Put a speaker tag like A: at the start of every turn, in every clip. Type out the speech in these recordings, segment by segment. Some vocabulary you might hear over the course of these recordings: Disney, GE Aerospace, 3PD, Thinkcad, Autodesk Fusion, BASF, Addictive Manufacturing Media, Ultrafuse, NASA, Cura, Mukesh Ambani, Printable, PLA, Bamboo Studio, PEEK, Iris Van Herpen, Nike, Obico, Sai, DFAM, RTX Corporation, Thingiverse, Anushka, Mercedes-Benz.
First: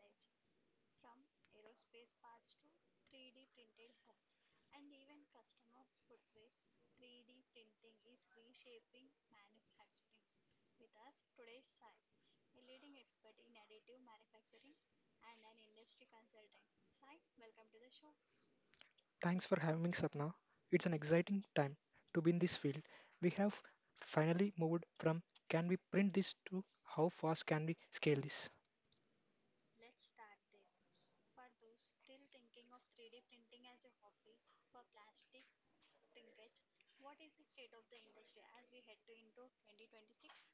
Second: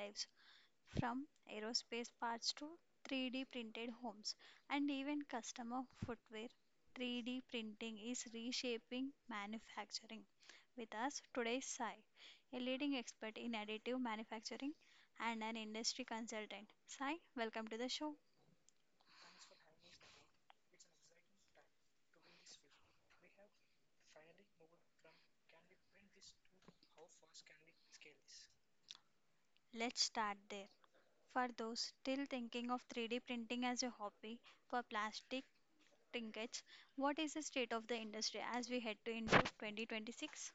A: lives, from aerospace parts to 3D printed homes and even customer footwear. 3D printing is reshaping manufacturing. With us today is Sai, a leading expert in additive manufacturing and an industry consultant. Sai, welcome to the show.
B: Thanks for having me, Sapna. It's an exciting time to be in this field. We have finally moved from can we print this to how fast can we scale this.
A: Let's start there. For those still thinking of 3D printing as a hobby for plastic trinkets, what is the state of the industry as we head to into 2026?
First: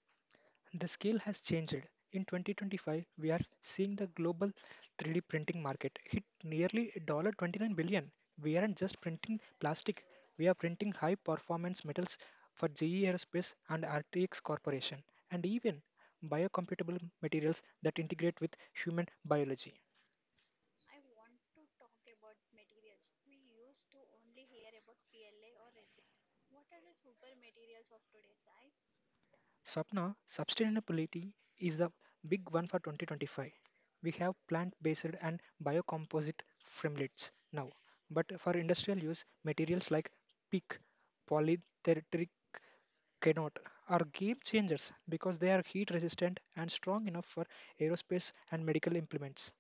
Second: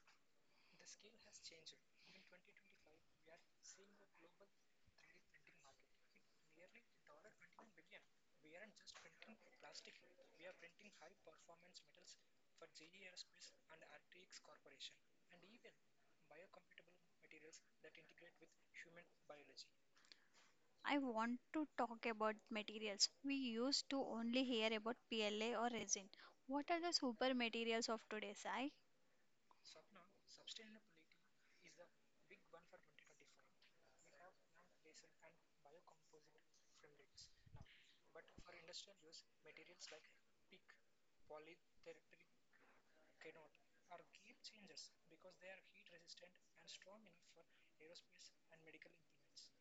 B: The scale has changed. In 2025, we are seeing the global 3D printing market hit nearly one $29 billion. We aren't just printing plastic, we are printing high performance metals for GE Aerospace and RTX Corporation, and even biocompatible materials that integrate with human biology.
A: I want to talk about materials. We used to only hear about PLA or resin. What are the super materials of today, Sai?
B: Swapna, sustainability is the big one for 2025. We have plant-based and biocomposite framelits now, but for industrial use, materials like PEEK, polyethylene cannot are game changers because they are heat resistant and strong enough for aerospace and medical implements.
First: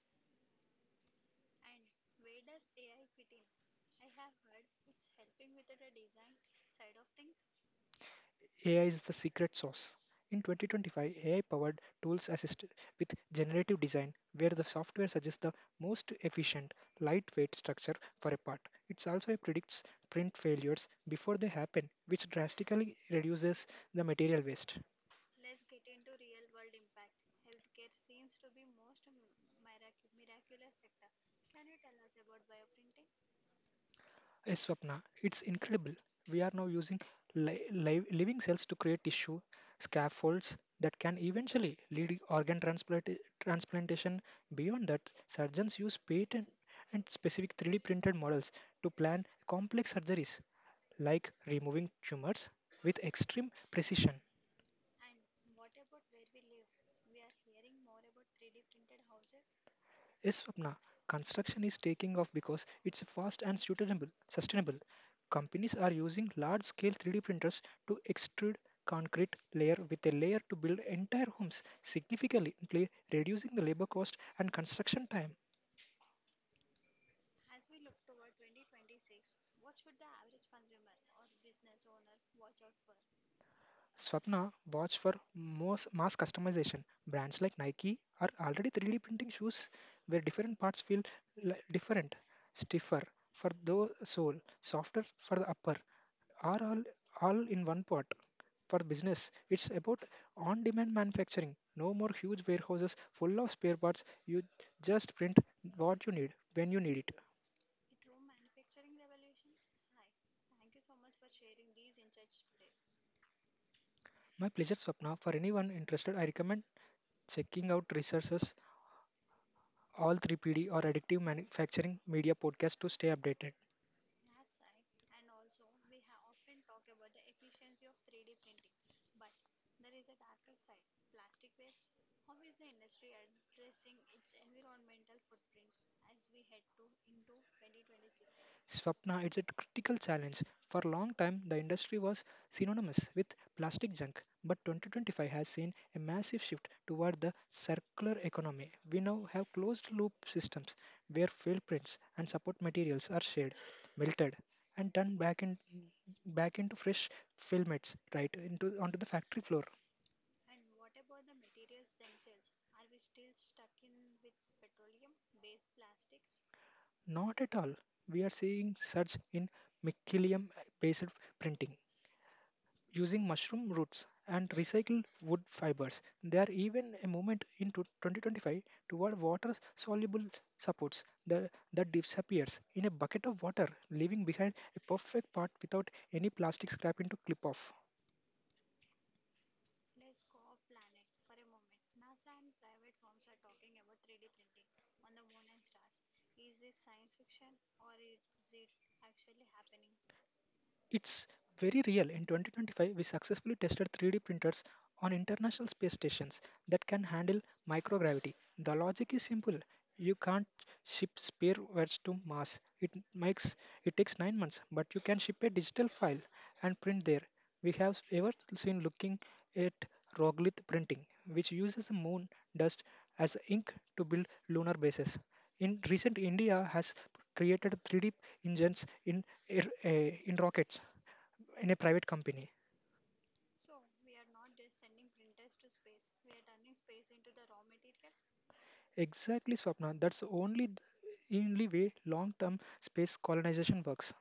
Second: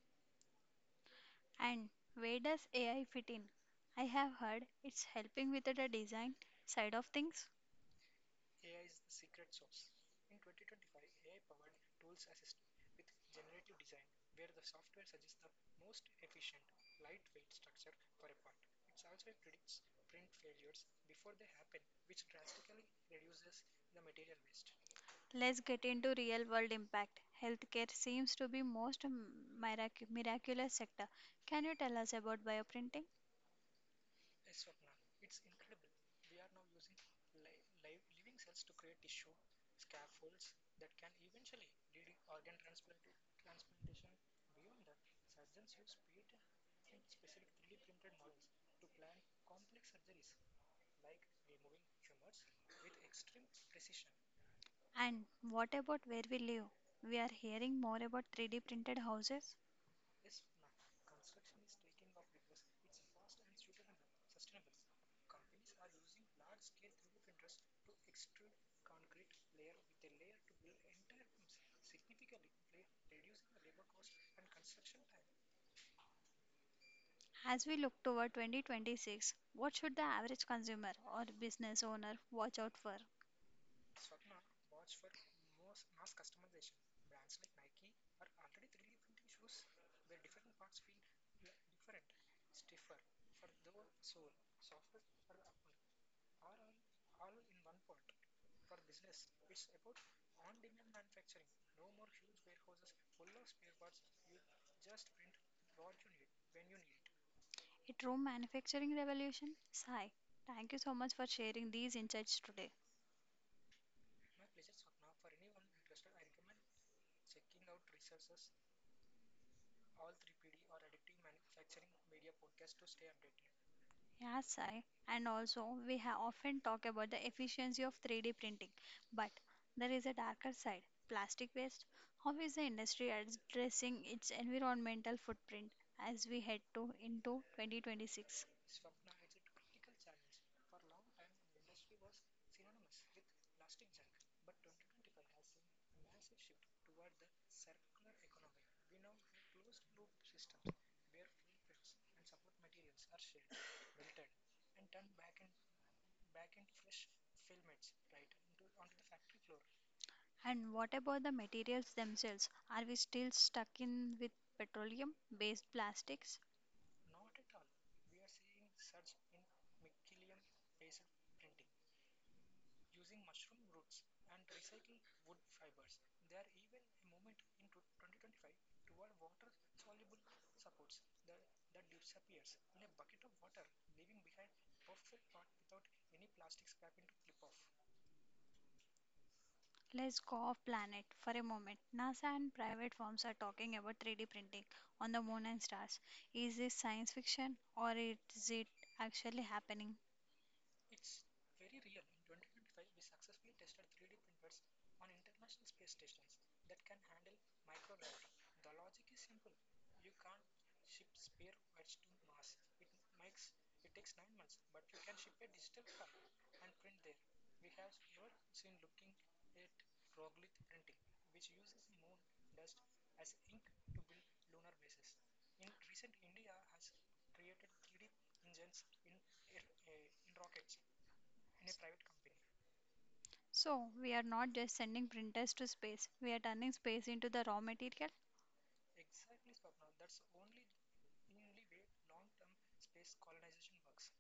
A: And where does AI fit in? I have heard it's helping with the design side of things.
B: AI is the secret sauce. In 2025, AI powered tools assist with generative design, where the software suggests the most efficient, lightweight structure for a part. It also predicts print failures before they happen, which drastically reduces the material waste.
A: Let's get into real world impact. Healthcare seems to be most m- mirac- miraculous sector. Can you tell us about bioprinting?
B: Yes, Swapna, it's incredible. We are now using living cells to create tissue scaffolds that can eventually lead organ transplantation. Beyond that, surgeons use patent and specific 3D printed models to plan complex surgeries like removing tumors with extreme precision.
A: And what about where we live? We are hearing more about 3D printed houses.
B: Yes, Swapna, construction is taking off because it's fast and sustainable. Companies are using large-scale 3D printers to extrude concrete layer with a layer to build entire homes, significantly reducing the labor cost and construction time.
A: As we look toward 2026, what should the average consumer or business owner watch out for?
B: Swapna, watch for mass customization. Brands like Nike are already 3D printing shoes where different parts feel different, stiffer for the sole, softer for the upper, are all in one pot. For business, it's about on demand manufacturing. No more huge warehouses full of spare parts. You just print what you need when you need it.
A: A true manufacturing revolution? Sai, thank you so much for sharing these insights today.
B: My pleasure, Swapna. For anyone interested, I recommend checking out resources all 3PD or Addictive Manufacturing Media podcast to stay updated.
A: Yeah, Sai. And also, we have often talk about the efficiency of 3D printing, but there is a darker side, plastic waste. How is the industry addressing its environmental footprint as we head to into 2026?
B: Swapna, it's a critical challenge. For a long time, the industry was synonymous with plastic junk, but 2025 has seen a massive shift toward the circular economy. We now have closed loop systems where fail prints and support materials are shared, melted, and turned back, back into fresh filaments right into onto the factory floor.
A: And what about the materials themselves? Are we still stuck in with petroleum-based plastics?
B: Not at all. We are seeing surge in mycelium based printing using mushroom roots and recycled wood fibers. There are even a movement in 2025 toward water soluble supports that disappears in a bucket of water, leaving behind a perfect part without any plastic scrap into clip off.
A: Let's go off planet for a moment. NASA and private firms are talking about 3D printing on the moon and stars. Is this science fiction, or is it actually happening?
B: It's very real. In 2025, we successfully tested 3D printers on international space stations that can handle microgravity. The logic is simple. You can't ship spheroids to Mars. It takes 9 months, but you can ship a digital file and print there. We have ever seen looking at roglith printing, which uses the moon dust as ink to build lunar bases. In recent, India has created 3D engines in in rockets in a private company.
A: So, we are not just sending printers to space, we are turning space into the raw material.
B: Exactly, Swapna. That's only the only way long-term space colonization works.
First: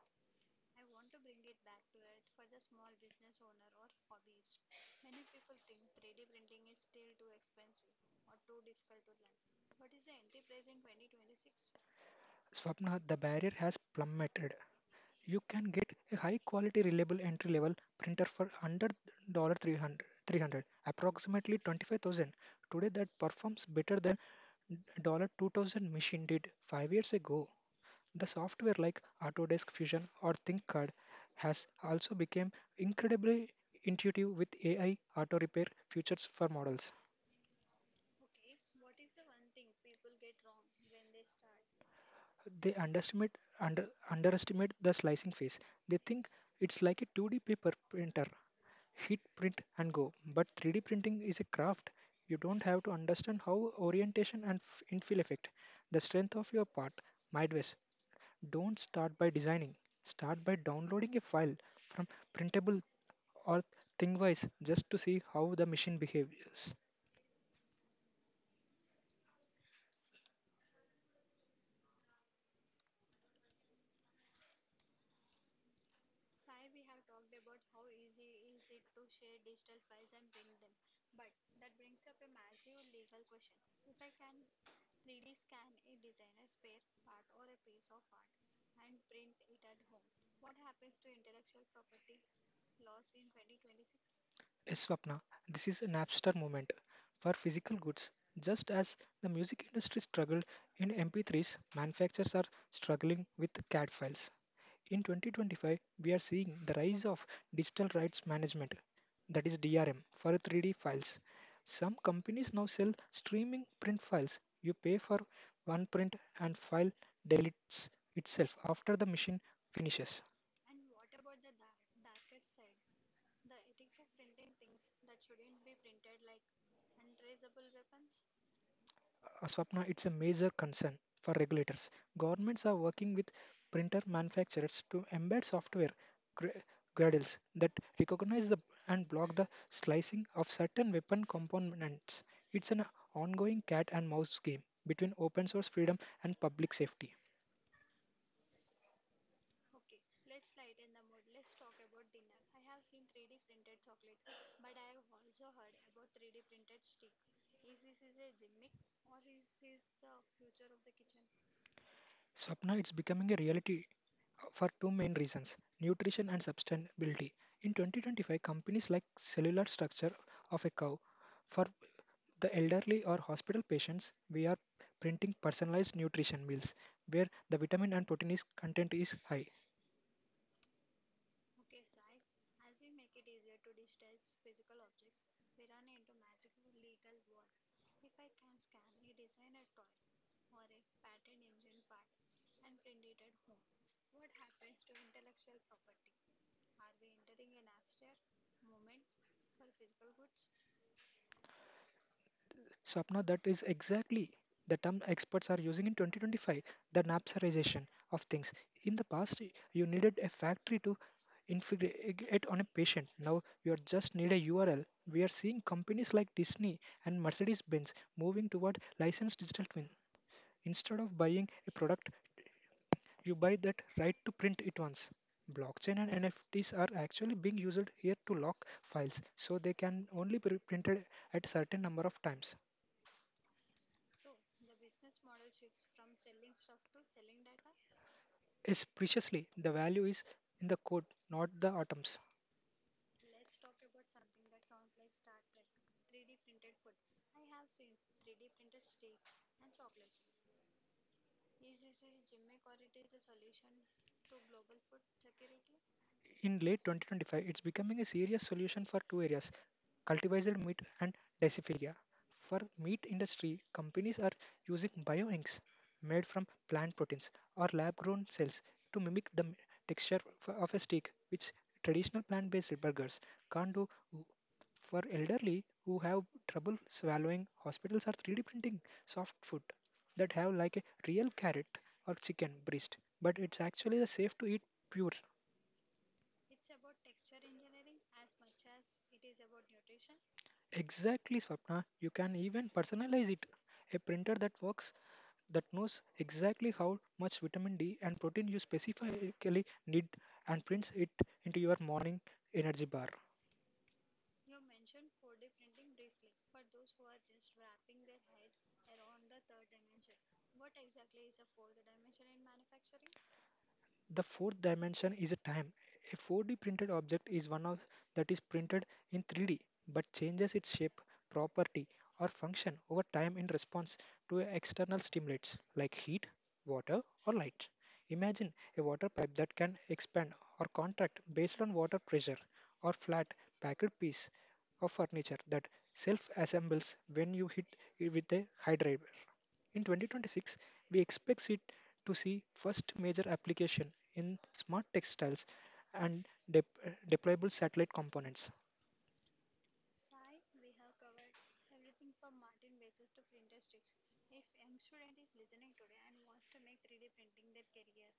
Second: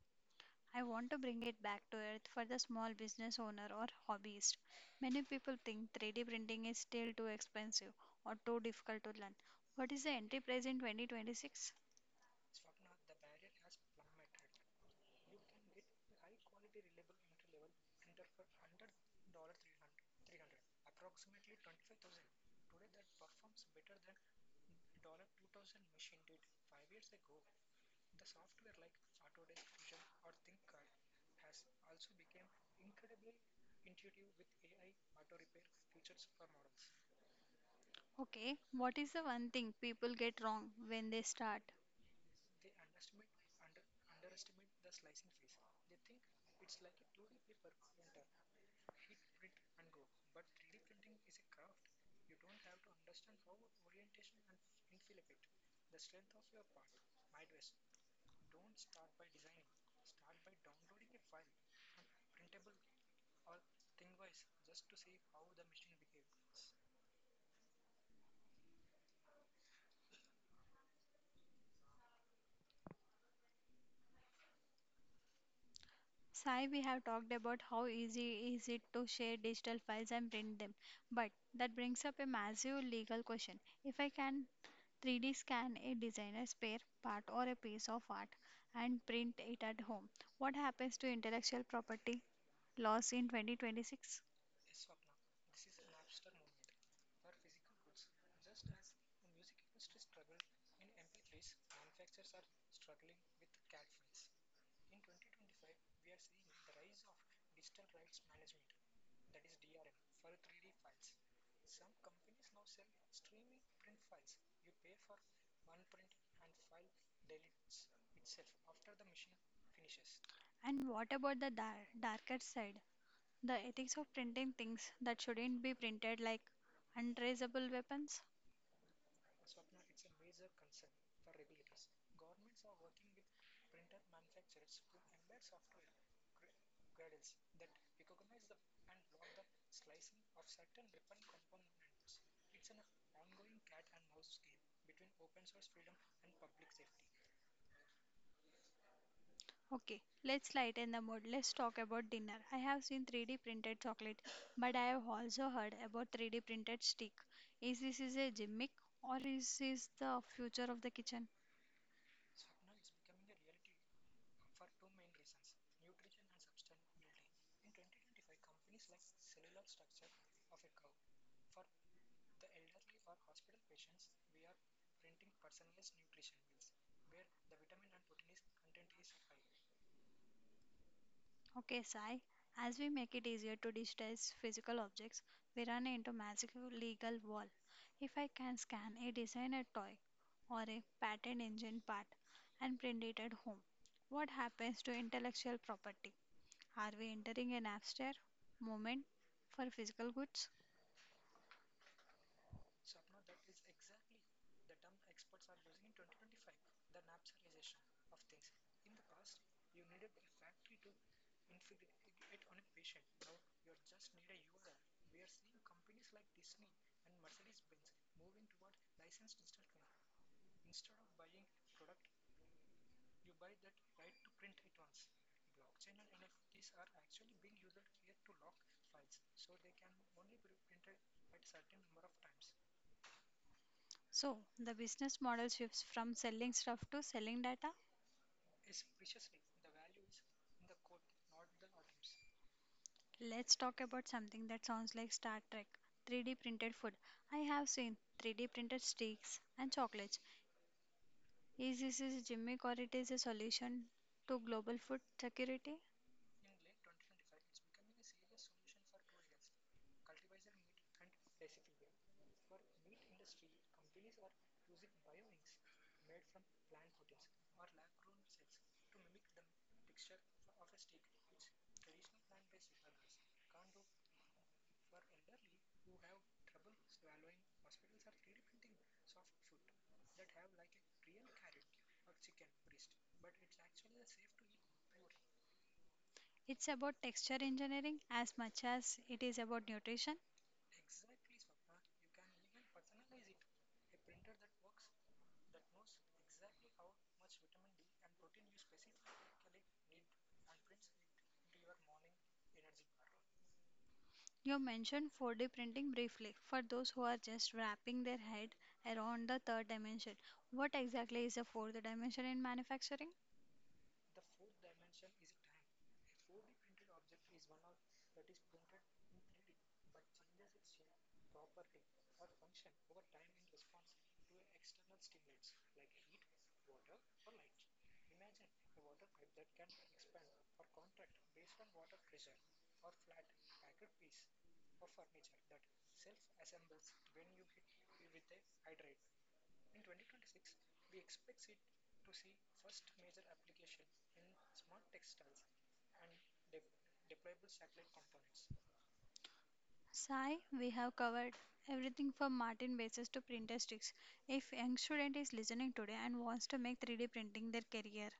A: I want to bring it back to Earth for the small business owner or hobbyist. Many people think 3D printing is still too expensive or too difficult to learn. What is the entry price in 2026?
B: Swapna, the barrier has plummeted. You can get a high quality reliable entry level printer for $100 300 approximately 25,000 today that performs better than $2000 machine did 5 years ago. The software like Autodesk Fusion or Thinkcad has also become incredibly intuitive with AI auto repair features for models.
A: Okay, what is the one thing people get wrong when they start?
B: They underestimate under underestimate the slicing phase. They think it's like a 2D paper printer, hit print and go. But 3D printing is a craft. You don't have to understand how orientation and infill effect, the strength of your part, midwest. Don't start by designing. Start by downloading a file from printable or Thingiverse just to see how the machine behaves.
A: Sai, we have talked about how easy is it to share digital files and print them, but that brings up a massive legal question. If I can 3D scan a designer's spare part or a piece of art and print it at home, what happens to intellectual property laws in 2026?
B: Yes, Swapna, this is a Napster moment for physical goods. Just as the music industry struggled in MP3s, manufacturers are struggling with CAD files. In 2025, we are seeing the rise of digital rights management, that is DRM, for 3D files. Some companies now sell streaming print files. You pay for one print and file deletes itself after the machine finishes.
A: And what about the darker side, the ethics of printing things that shouldn't be printed, like untraceable weapons?
B: Swapna, it's a major concern for regulators. Governments are working with printer manufacturers to embed software gra- gradles that recognize the and block the slicing of certain weapon components. It's an ongoing cat and mouse game between open source freedom and public safety.
A: Okay, let's lighten the mood. Let's talk about dinner. I have seen 3D printed chocolate, but I have also heard about 3D printed steak. Is this is a gimmick, or is this the future of the kitchen?
B: Swapna, it's becoming a reality for two main reasons nutrition and sustainability. In 2025, companies like Cellular Structure of a Cow for the elderly or hospital patients, we are printing personalized nutrition meals where the vitamin and protein is content is high.
A: Okay, Sai, as we make it easier to digitize physical objects, we run into magical legal wall. If I can scan a designer toy or a patent engine part and print it at home, what happens to intellectual property? Are we entering an abstract moment for physical goods?
B: Sapna, that is exactly the term experts are using in 2025, the napsarization of things. In the past, you needed a factory to infiltrate on a patient. Now you are just need a URL. We are seeing companies like Disney and Mercedes-Benz moving toward licensed digital twin. Instead of buying a product, you buy that right to print it once. Blockchain and NFTs are actually being used here to lock files, so they can only be printed at a certain number of times.
A: So, the business model shifts from selling stuff to selling data.
B: Is preciously the value is in the code, not the atoms.
A: Let's talk about something that sounds like Star Trek, 3D printed food. I have seen 3D printed steaks and chocolates. Is this a gimmick, or it is a solution to global food security?
B: In late 2025, it's becoming a serious solution for two areas, cultivated meat and dasyphilia. For meat industry, companies are using bioinks made from plant proteins or lab-grown cells to mimic the texture of a steak, which traditional plant-based burgers can't do. For elderly who have trouble swallowing, hospitals are 3D printing soft food that have like a real carrot or chicken breast, but it's actually the safe to eat pure.
A: It's about texture engineering as much as it is about nutrition.
B: Exactly, Swapna. You can even personalize it. A printer that knows exactly how much vitamin D and protein you specifically need and prints it into your morning energy bar.
A: You mentioned 4D printing briefly for those who are just wrapping their head around the third dimension. What exactly is the fourth dimension in manufacturing?
B: The fourth dimension is a time. A 4D printed object is one of that is printed in 3D but changes its shape, property, or function over time in response to external stimulates like heat, water, or light. Imagine a water pipe that can expand or contract based on water pressure, or flat packed piece of furniture that self assembles when you hit it with a. In 2026, we expect it to see first major application in smart textiles and deployable satellite components.
A: Sai, we have covered everything from Martin bases to printer sticks. If young student is listening today and wants to make 3D printing their career,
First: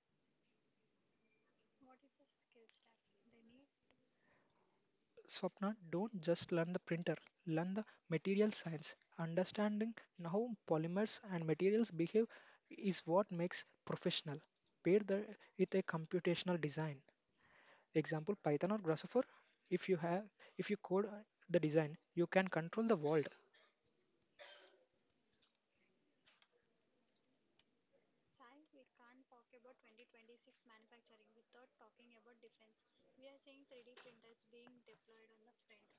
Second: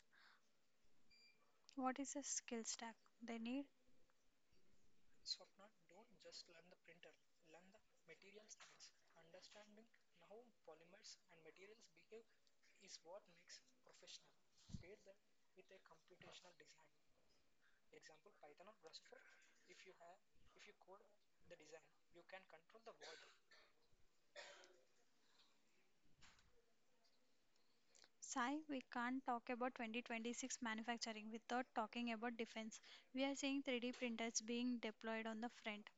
A: what is the skill stack they need?
B: Swapna, don't just learn the printer, learn the material science. Understanding how polymers and materials behave is what makes professional. Pair with a computational design. Example Python or Grasshopper. If you have if you code, the design, you can control the world.
A: Sai, we can't talk about 2026 manufacturing without talking about defense. We are seeing 3D printers being deployed on the front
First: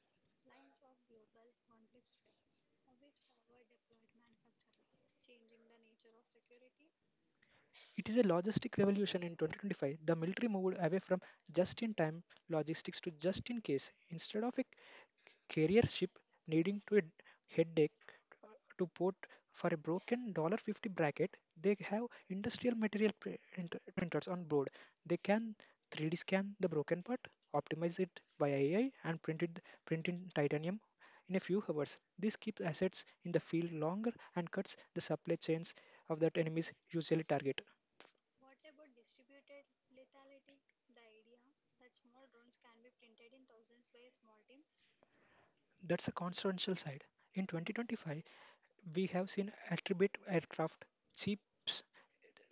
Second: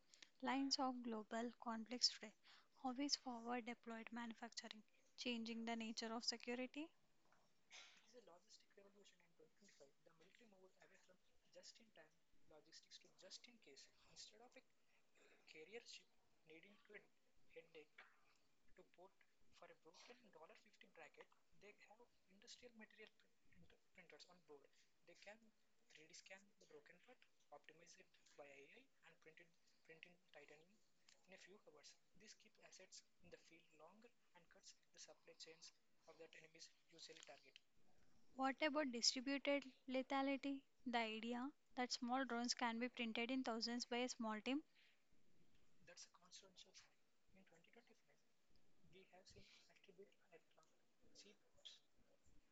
A: lines of global conflicts today. How is forward deployed manufacturing changing the nature of security?
B: It is a logistic revolution in 2025. The military moved away from just in time logistics to just in case. Instead of a carrier ship needing to a headache to port for a broken dollar 50 bracket, they have industrial material printers on board. They can 3D scan the broken part, optimize it by AI, and print in titanium in a few hours. This keeps assets in the field longer and cuts the supply chains of that enemies usually target.
A: What about distributed lethality? The idea that small drones can be printed in thousands by a small team.
B: That's a consequential side. In 2025, we have seen attribute aircraft, cheap,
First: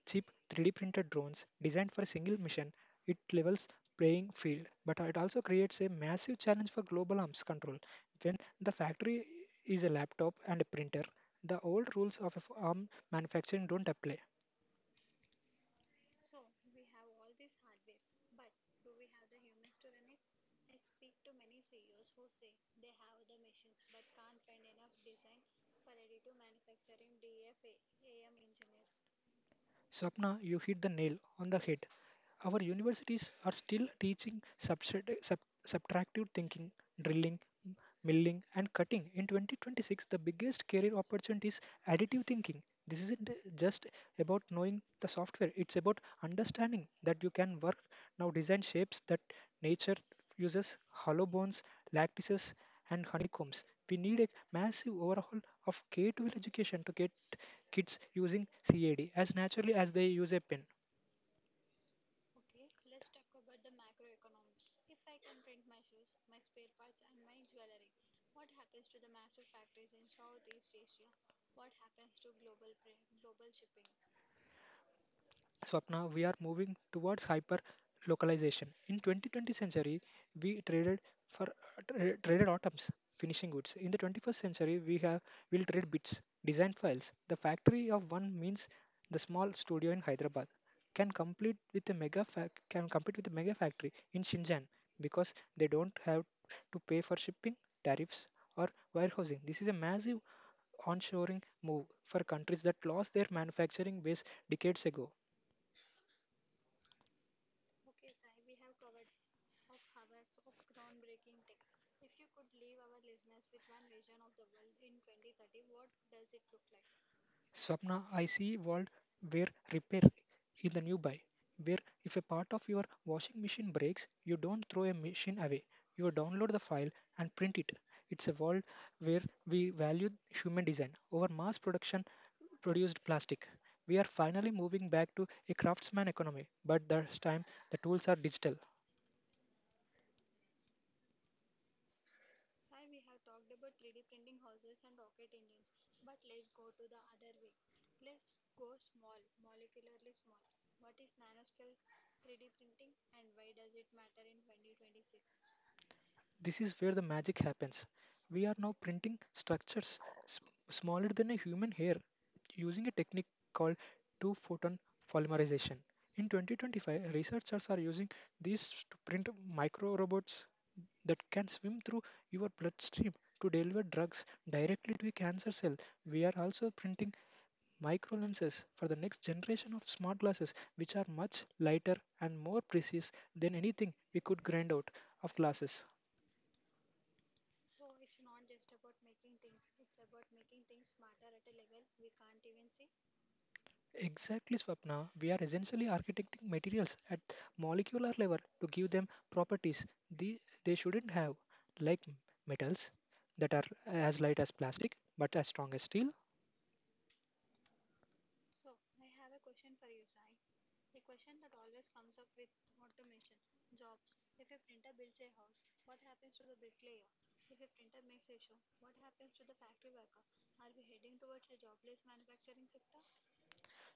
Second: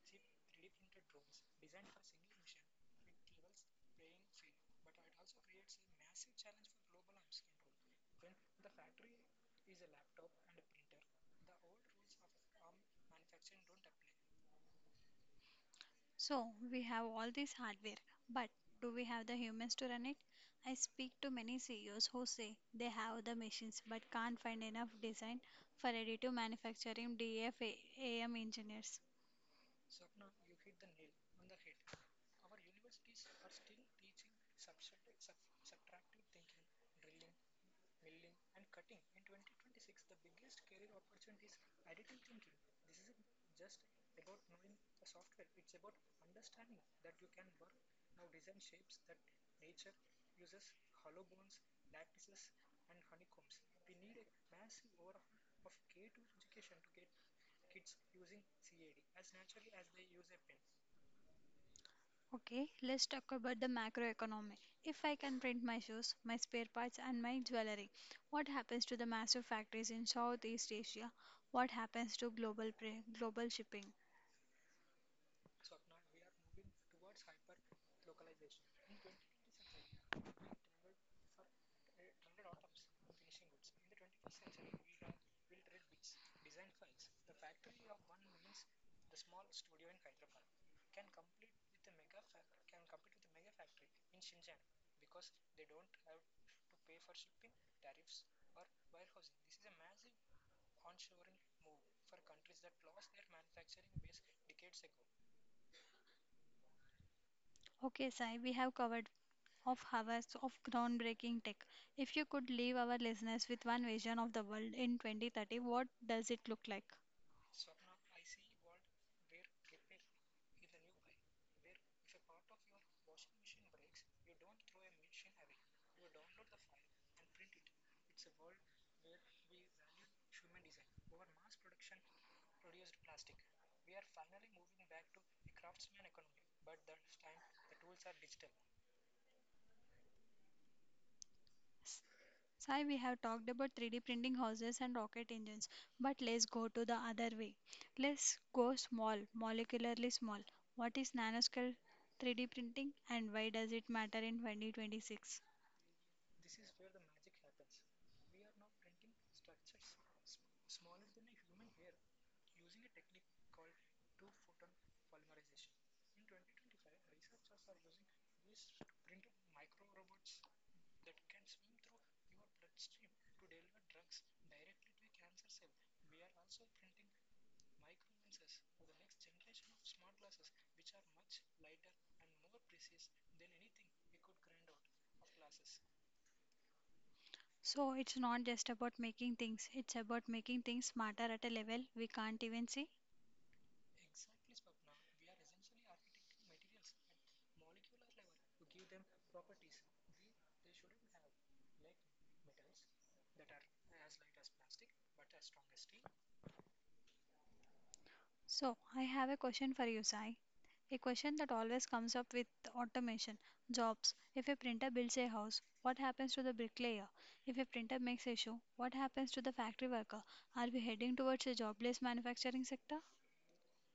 B: cheap 3D printed drones designed for a single mission. It levels playing field, but it also creates a massive challenge for global arms control. When the factory is a laptop and a printer, the old rules of a arm manufacturing don't apply.
A: So, we have all this hardware, but do we have the humans to run it? I speak to many CEOs who say they have the machines but can't find enough design for additive manufacturing DFAM engineers.
B: Swapna, you hit the nail on the head. Our universities are still teaching subtractive thinking, drilling, m- milling, and cutting. In 2026, the biggest career opportunity is additive thinking. This isn't just about knowing the software, it's about understanding that you can work now design shapes that nature uses hollow bones, lattices, and honeycombs. We need a massive overhaul of K-12 education to get kids using CAD as naturally as they use a pen.
A: Okay, let's talk about the macroeconomy. If I can print my shoes, my spare parts, and my jewelry, what happens to the massive factories in Southeast Asia? What happens to global shipping?
B: Swapna, we are moving towards hyper localization. In 2020 century, we for traded atoms, finishing goods. In the 21st century, we have will trade bits, design files. The factory of one means the small studio in Hyderabad can compete with a mega factory in Shenzhen because they don't have to pay for shipping tariffs or warehousing. This is a massive onshoring move for countries that lost their manufacturing base decades ago.
A: Okay, Sai, we have covered of hours of groundbreaking tech. If you could leave our listeners with one vision of the world in 2030, what does it look like?
B: Swapna, I see world where repair is the new buy, where if a part of your washing machine breaks, you don't throw a machine away. You download the file and print it. It's a world where we value human design over mass production produced plastic. We are finally moving back to a craftsman economy, but this time the tools are digital.
A: Sai, we have talked about 3D printing houses and rocket engines, but let's go to the other way. Let's go small, molecularly small. What is nanoscale 3D printing and why does it matter in 2026?
B: This is where the magic happens. We are now printing structures s- smaller than a human hair using a technique called two photon polymerization. In 2025, researchers are using these to print micro robots that can swim through your bloodstream to deliver drugs directly to a cancer cell. We are also printing micro lenses for the next generation of smart glasses, which are much lighter and more precise than anything we could grind out of glasses.
A: So, it's not just about making things, it's about making things smarter at a level we can't even see.
B: Exactly, Swapna. We are essentially architecting materials at molecular level to give them properties they, they shouldn't have, like metals that are as light as plastic but as strong as steel.
A: So, I have a question for you, Sai. A question that always comes up with automation jobs. If a printer builds a house, what happens to the bricklayer? If a printer makes a shoe, what happens to the factory worker? Are we heading towards a jobless manufacturing sector?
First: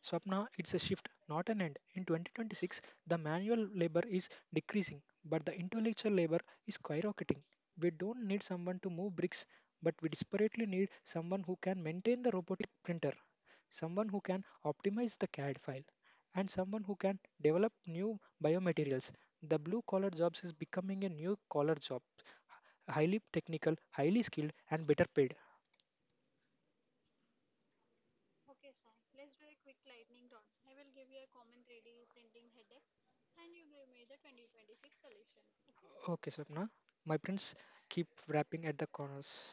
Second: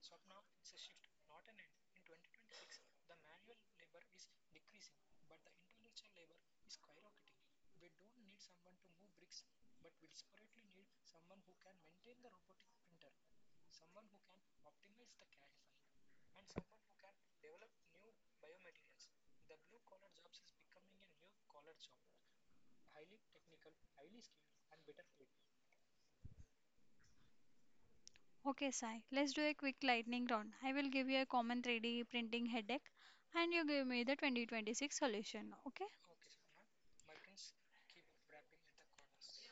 B: Swapna, it's a shift, not an end. In 2026, the manual labor is decreasing, but the intellectual labor is skyrocketing. We don't need someone to move bricks, but we desperately need someone who can maintain the robotic printer, someone who can optimize the CAD file, and someone who can develop new biomaterials. The blue collar jobs is becoming a new collar job, highly technical, highly skilled, and better paid.
A: Okay, Sai, let's do a quick lightning round. I will give you a common 3D printing headache and you give me the 2026 solution. Okay?
B: Okay, Sapna, my prints keep wrapping at the corners.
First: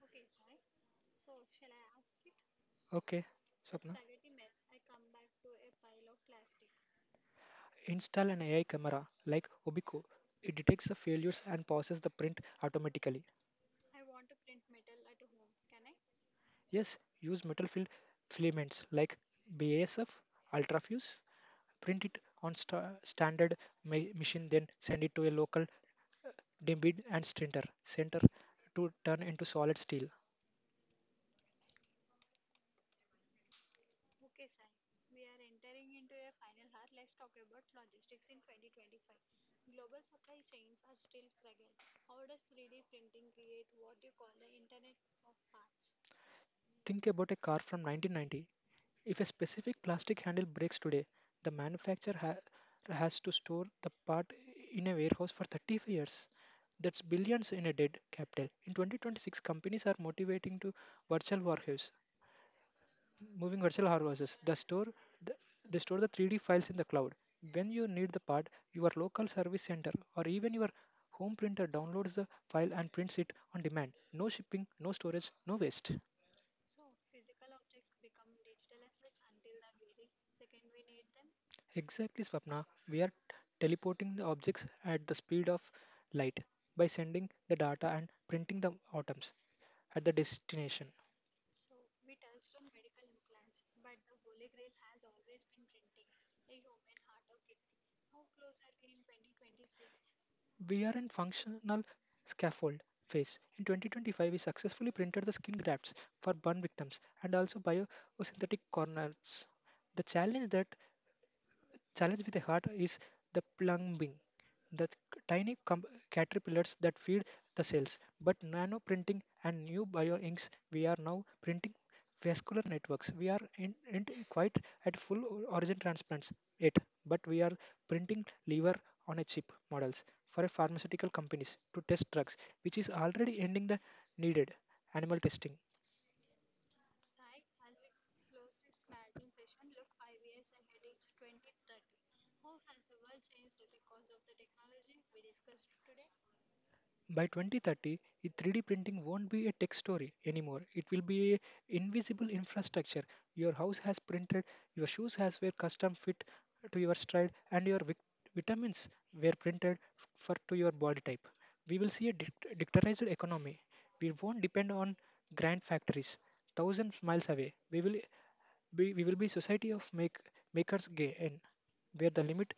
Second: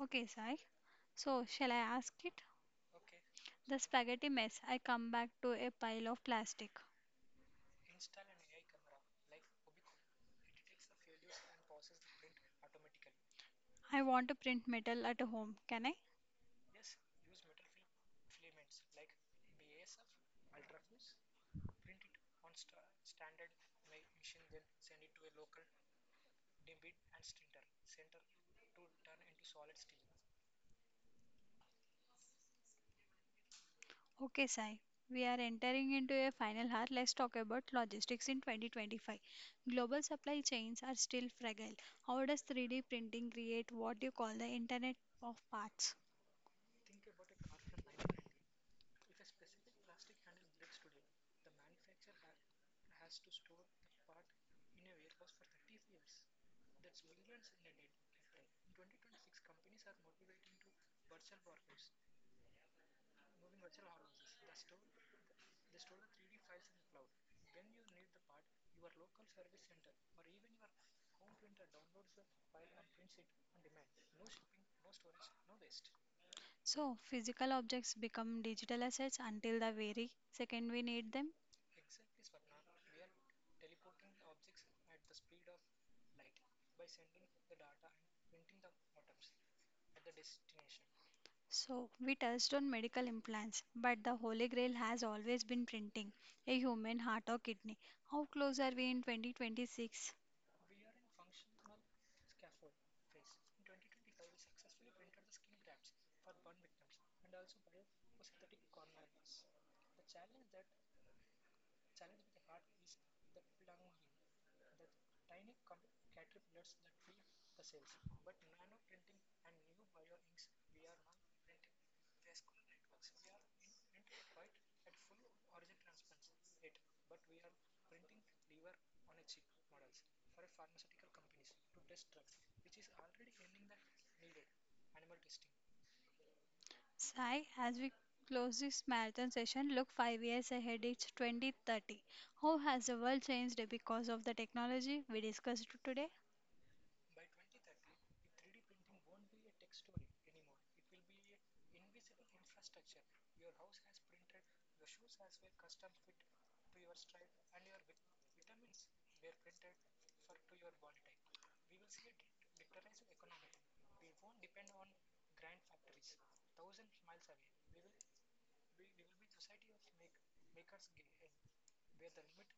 A: Okay, Sai. So, shall I ask it?
B: Okay,
A: The
B: Sapna.
A: spaghetti mess. I come back to a pile of plastic.
B: Install an AI camera like Obico. It detects the failures and pauses the print automatically.
A: I want to print metal at home. Can I?
B: Yes, use metal filled filaments like BASF, ultrafuse, print it on standard machine, then send it to a local dimbid and strinter center to turn into solid steel.
A: Okay, Sai. We are entering into a final hour. Let's talk about logistics in 2025. Global supply chains are still fragile. How does 3D printing create what you call the Internet of Parts?
B: Think about a car from 1990. If a specific plastic handle breaks today, the manufacturer has to store the part in a warehouse for 35 years. That's billions in a dead capital. In 2026, companies are motivating to virtual warehouses, moving virtual hardware, the, they store the 3D files in the cloud. When you need the part, your local service center or even your home printer downloads the file and prints it on demand. No shipping, no storage, no waste.
A: So, physical objects become digital assets until the very second we need them.
B: Exactly, Swapna. We are teleporting the objects at the speed of light by sending the data and printing the atoms at the destination.
A: So, we touched on medical implants, but the holy grail has always been printing a human heart or kidney. How close are we in 2026?
B: We are in functional scaffold phase. In 2025, we successfully printed the skin grafts for burn victims and also biosynthetic corners. The challenge with the heart is the plumbing, the tiny caterpillars that feed the cells. But nano printing and new bioinks, we are now printing vascular networks. We are in quite at full origin transplants yet, but we are printing liver on a chip models for a pharmaceutical companies to test drugs, which is already ending the needed animal testing.
A: Sai, as we close this marathon session, look 5 years ahead, it's 2030. How has the world changed because of the technology we discussed today?
B: By 2030, 3D printing won't be a tech story anymore. It will be a invisible infrastructure. Your house has printed, your shoes has were custom fit to your stride, and your vitamins were printed for to your body type. We will see a digitalized economy. We won't depend on grand factories thousands miles away. We will be society of make makers gay and where the limit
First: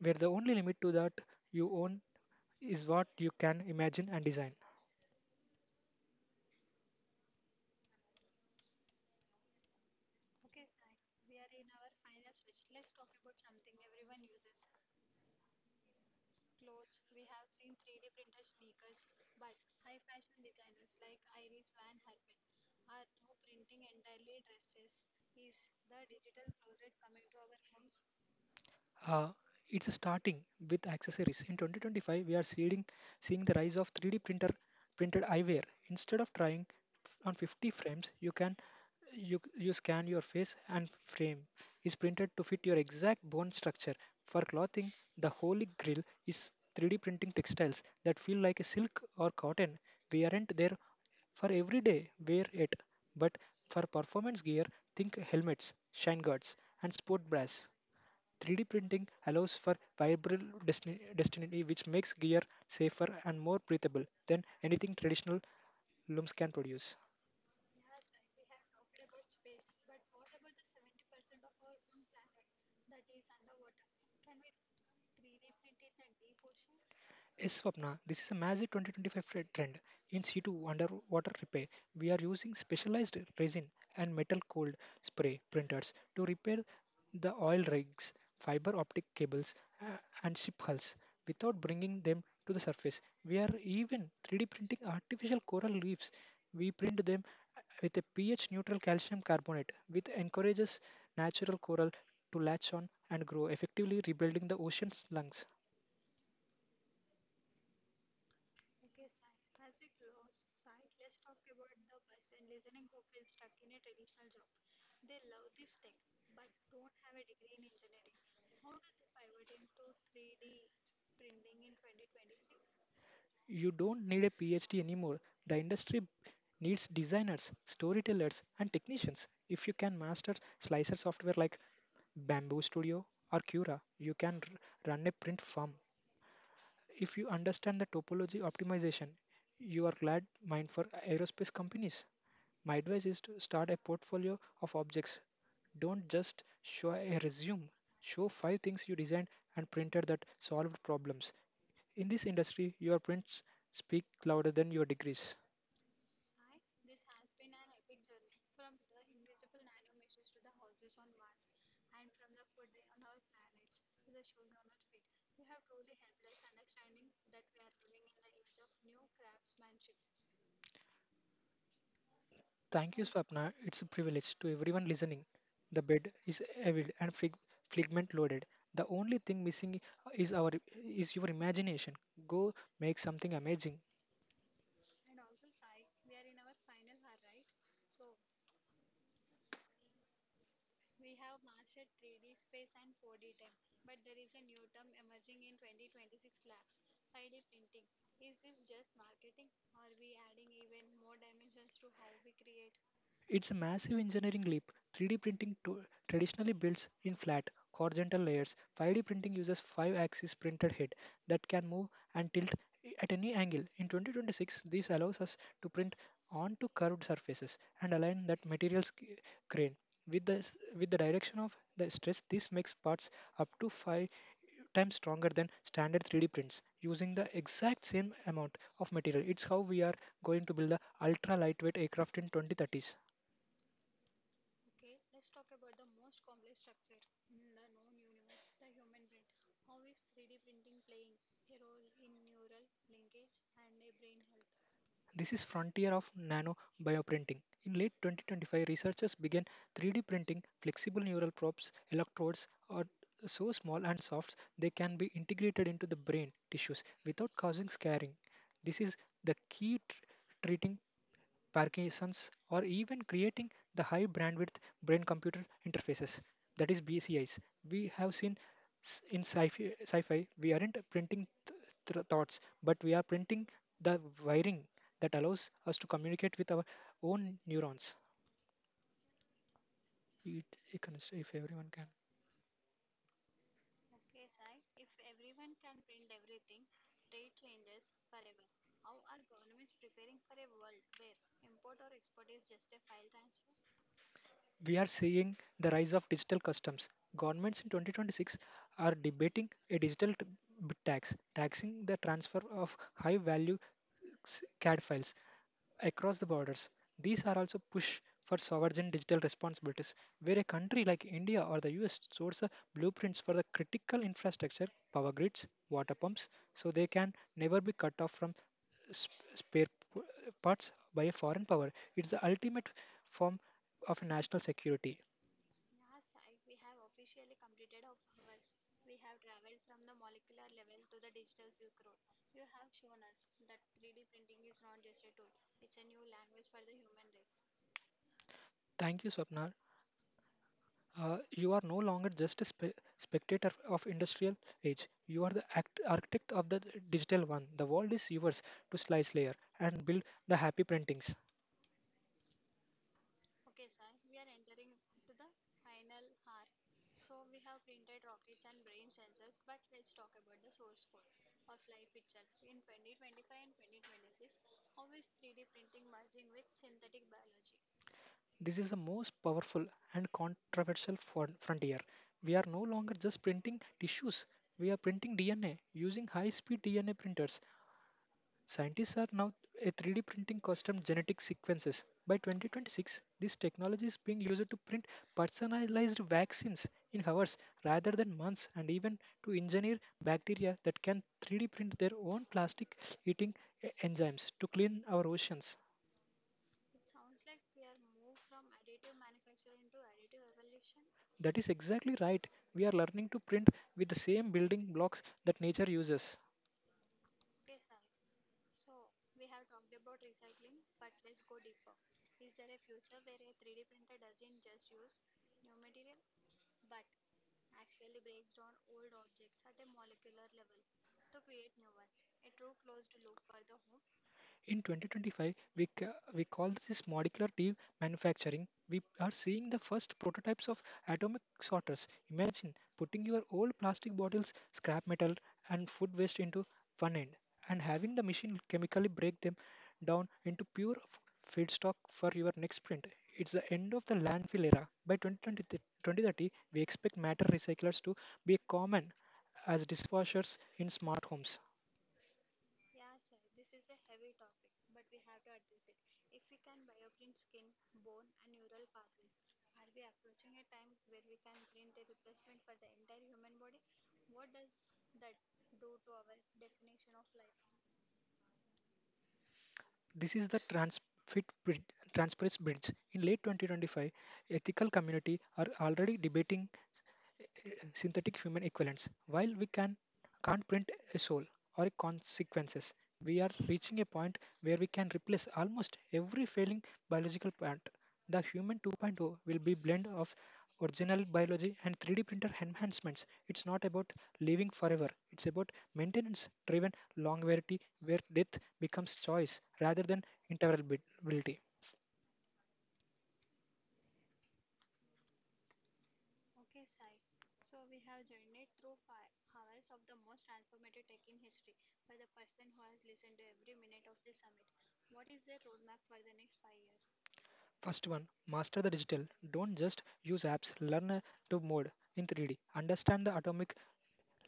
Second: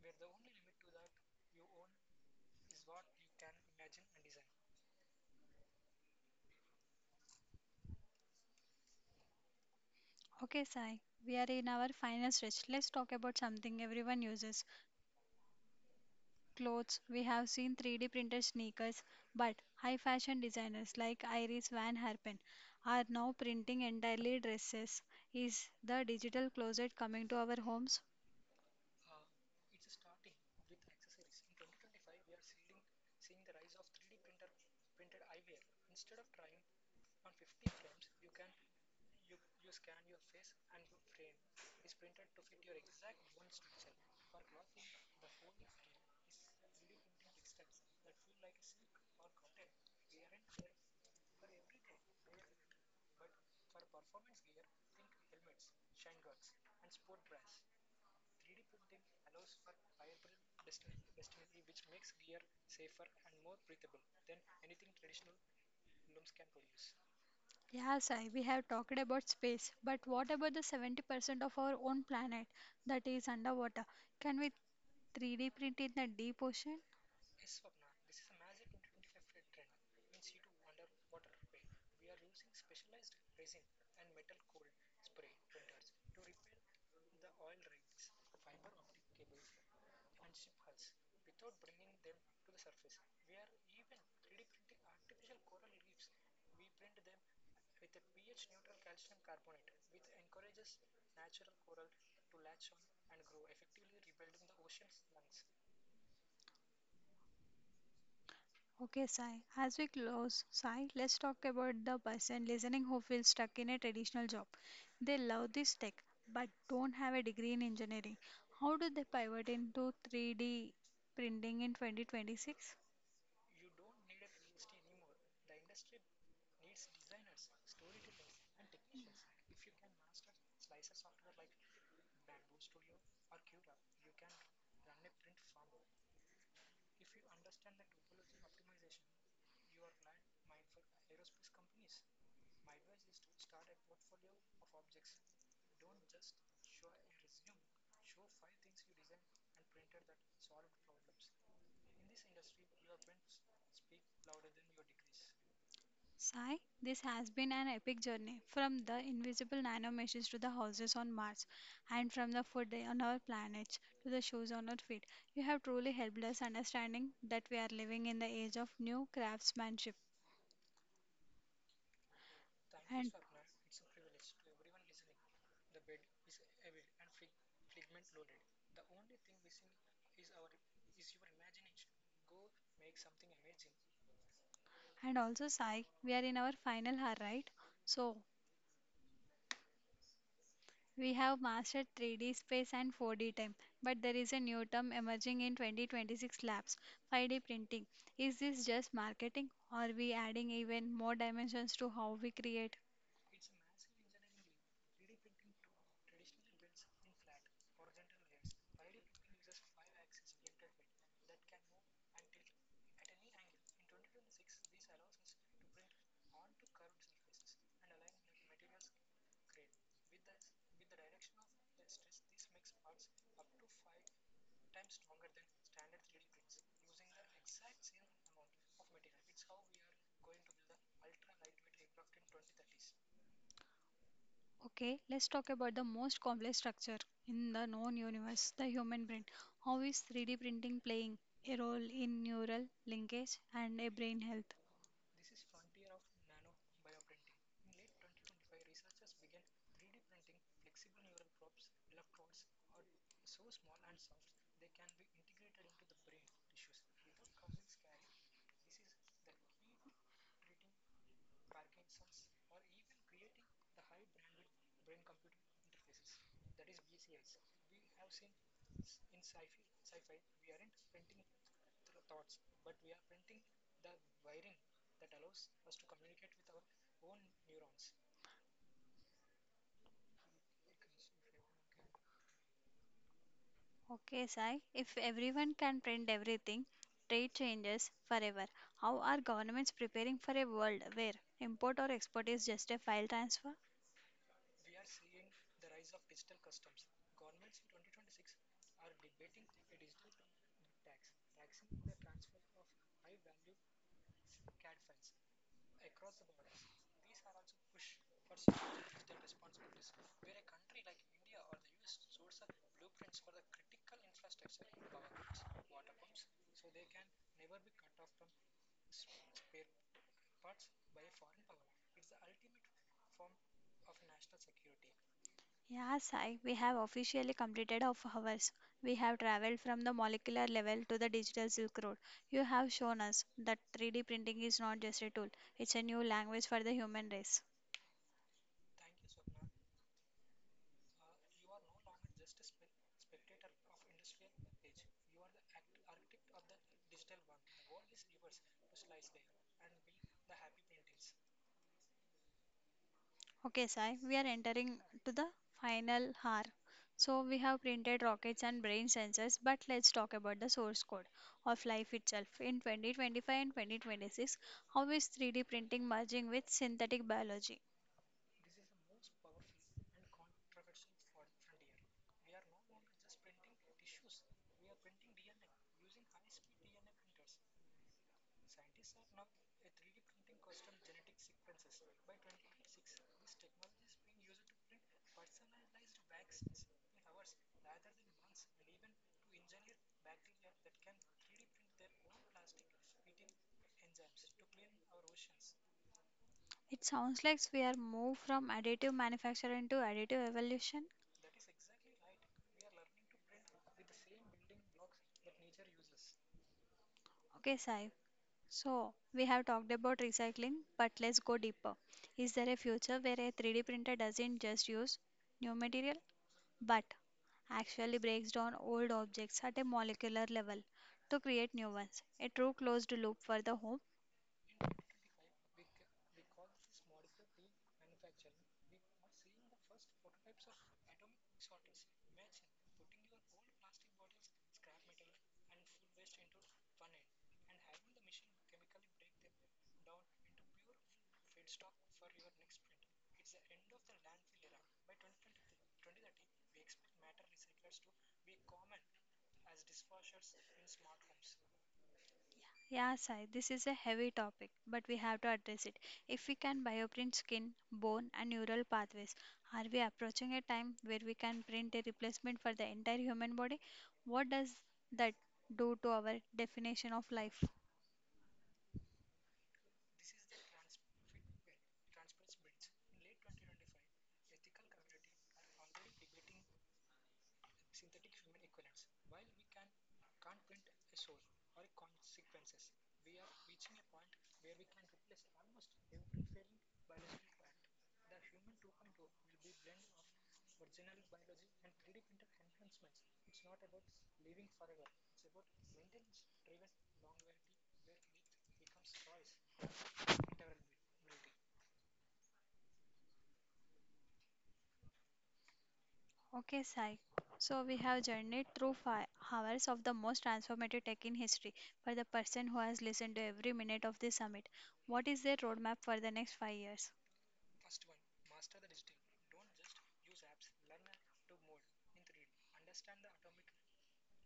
B: where the only limit to that you own is what you can imagine and design.
A: Okay, Sai, we are in our final stretch. Let's talk about something everyone uses, clothes. We have seen 3D printed sneakers, but high fashion designers like Iris Van Herpen are now printing entirely dresses. Is the digital closet coming to our homes?
B: Uh, it's starting with accessories. In 2025, we are seeing the rise of 3D printer printed eyewear. Instead of trying on 50 frames, you scan your face and frame is printed to fit your exact bone structure. For clothing, the holy grail is 3D printing textiles that feel like a silk or cotton. We aren't there for everyday wear it, but for performance gear, think helmets, shine guards, and sport bras. 3D printing allows for vibrant destiny, which makes gear safer and more breathable than anything traditional looms can produce.
A: Yeah, Sai, we have talked about space, but what about the 70% of our own planet that is underwater? Can we 3D print in the deep ocean?
B: Yes, Swapna, this is a massive 2025 trend, in situ underwater repair. We are using specialized resin and metal cold spray printers to repair the oil rigs, fiber optic cables, uh, and ship hulls without bringing them to the surface. We are even 3D printing artificial coral reefs. We print them with a pH neutral calcium carbonate, which encourages natural coral to latch on and grow, effectively rebuilding the ocean's lungs.
A: Okay, Sai. As we close, Sai, let's talk about the person listening who feels stuck in a traditional job. They love this tech but don't have a degree in engineering. How do they pivot into 3D printing in 2026?
B: You don't need a PhD anymore. The industry needs designers, storytellers, and technicians. If you can master slicer software like Bamboo Studio or Cura, you can run a print firm. If you understand the topology optimization, you are glad mind for aerospace companies. My advice is to start a portfolio of objects. Don't just show a resume. Show five things you designed and printed that solved problems. In this industry, your prints speak louder than your degrees.
A: Sai, this has been an epic journey from the invisible nanomachines to the houses on Mars, and from the food on our planet to the shoes on our feet. You have truly helped us understanding that we are living in the age of new craftsmanship.
B: Thank you,
A: And
B: Swapna. It's a privilege to everyone listening. The bed is heavy and figment loaded. The only thing missing is our is your imagination. Go make something amazing.
A: also, Sai, we are in our final hour, right? So, we have mastered 3D space and 4D time, but there is a new term emerging in 2026 labs, 5D printing. Is this just marketing? Or are we adding even more dimensions to how we create?
B: It's a massive engineering leap. 3D printing to traditionally builds in flat, horizontal layers. 5D printing uses 5 axis printed head that can move and tilt at any angle. In 2026, this allows us to print onto curved surfaces and align that material's grain with the direction of the stress. This makes parts up to 5 times stronger than standard 3D prints using the exact same amount of material. It's how we are going to build the ultra lightweight aircraft in 2030s.
A: Okay, let's talk about the most complex structure in the known universe, the human brain. How is 3D printing playing a role in neural linkage and a brain health?
B: This is frontier of nano bioprinting. In late 2025, researchers began 3D printing flexible neural probes, electrodes are so small and soft they can be integrated into the brain tissues without causing scarring. This is the key treating Parkinson's, or even creating the high bandwidth brain computer interfaces, that is BCIs. We have seen sci-fi we aren't printing thoughts, but we are printing the wiring that allows us to communicate with our own neurons. It, it can, if everyone can
A: Okay, Sai, if everyone can print everything, trade changes forever. How are governments preparing for a world where import or export is just a file transfer?
B: We are seeing the rise of digital customs. Governments in 2026 are debating a digital bit tax, taxing the transfer of high value CAD files across the borders. These are also push for sovereign digital responsibilities, where a country like India or the US source the blueprints for the critical infrastructure, power grids, water pumps, so they can never be cut off from spare p- parts by a foreign power. It's the ultimate form of national security.
A: Yeah, Sai, we have officially completed our hours. We have traveled from the molecular level to the digital Silk Road. You have shown us that 3D printing is not just a tool, it's a new language for the human race.
B: Thank you, Swapna. You are no longer just a spectator of industrial age. You are the architect of the digital one. The world is yours to slice layer and build the happy printings.
A: Okay, Sai, we are entering to the final hour. So we have printed rockets and brain sensors, but let's talk about the source code of life itself. In 2025 and 2026, how is 3D printing merging with synthetic biology?
B: This is the most powerful and controversial frontier. We are no longer just printing tissues. We are printing DNA using high-speed DNA printers. Scientists are now a 3D printing custom genetic sequences. By 2026, this technology is being used to print personalized vaccines in hours rather than months, and even to engineer bacteria that can 3D print their own plastic eating enzymes to clean our oceans.
A: It sounds like we are moved from additive manufacturing to additive evolution.
B: That is exactly right. We are learning to print with the same building blocks that nature uses.
A: Okay, Sai. So, we have talked about recycling, but let's go deeper. Is there a future where a 3D printer doesn't just use new material but actually breaks down old objects at a molecular level to create new ones? A true closed loop for the home.
B: In 2025, we call this molecular deep manufacturing. We are seeing the first prototypes of atomic sorters. Imagine putting your old plastic bottles, scrap metal, and food waste into one end and having the machine chemically break them down into pure feedstock for your next print. It's the end of the landfill era. By 2030, we expect matter recyclers to be common as dishwashers in smart homes.
A: Yeah, Sai, this is a heavy topic, but we have to address it. If we can bioprint skin, bone, and neural pathways, are we approaching a time where we can print a replacement for the entire human body? What does that do to our definition of life?
B: This is the Transparency Bridge. In late 2025, ethical community are already debating uh, synthetic human equivalents. While we can can't print a soul or consequences. We are reaching a point where we can replace almost every failing biological part. The human 2.0 will be blend of original biology and 3D printer enhancements. It's not about living forever. It's about maintenance driven longevity where death becomes choice rather than interoperability.
A: Okay, Sai. So we have journeyed through 5 hours of the most transformative tech in history. For the person who has listened to every minute of this summit, what is their roadmap for the next 5 years?
B: First one, master the digital. Don't just use apps, learn to mode in 3D. Understand the atomic.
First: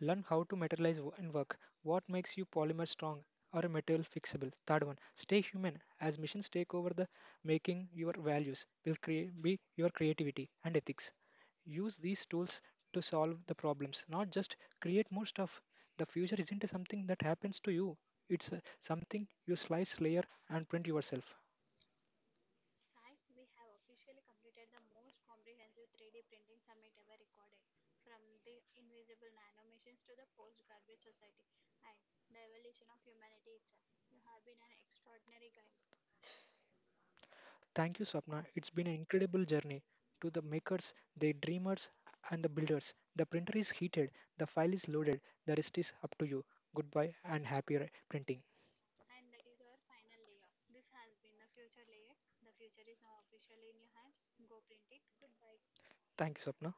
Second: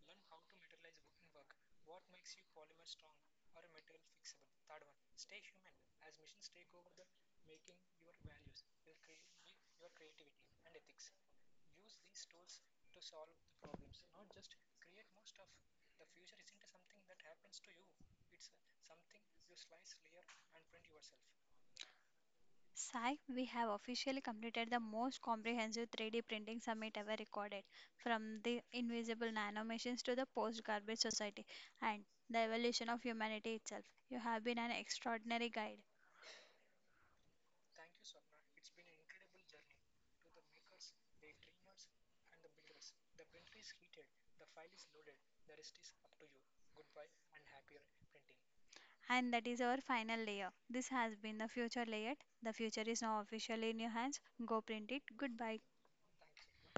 B: Learn how to materialize and work. What makes you polymer strong or a material fixable? Third one, stay human. As missions take over the making, your values will create be your creativity and ethics. Use these tools to solve the problems, not just create more stuff. The future isn't something that happens to you. It's something you slice, layer, and print yourself.
A: Sai, we have officially completed the most comprehensive 3D printing summit ever recorded, from the invisible nanomachines to the post-garbage society and the evolution of humanity itself. You have been an extraordinary guide.
B: Thank you, Swapna. It's been an incredible journey. To the makers, the dreamers, and the builders, the printer is heated, the file is loaded, the rest is up to you. Goodbye and happy printing.
A: And that is our final layer. This has been the future layer. The future is now officially in your hands. Go print it. Goodbye.
B: Thank you, Swapna.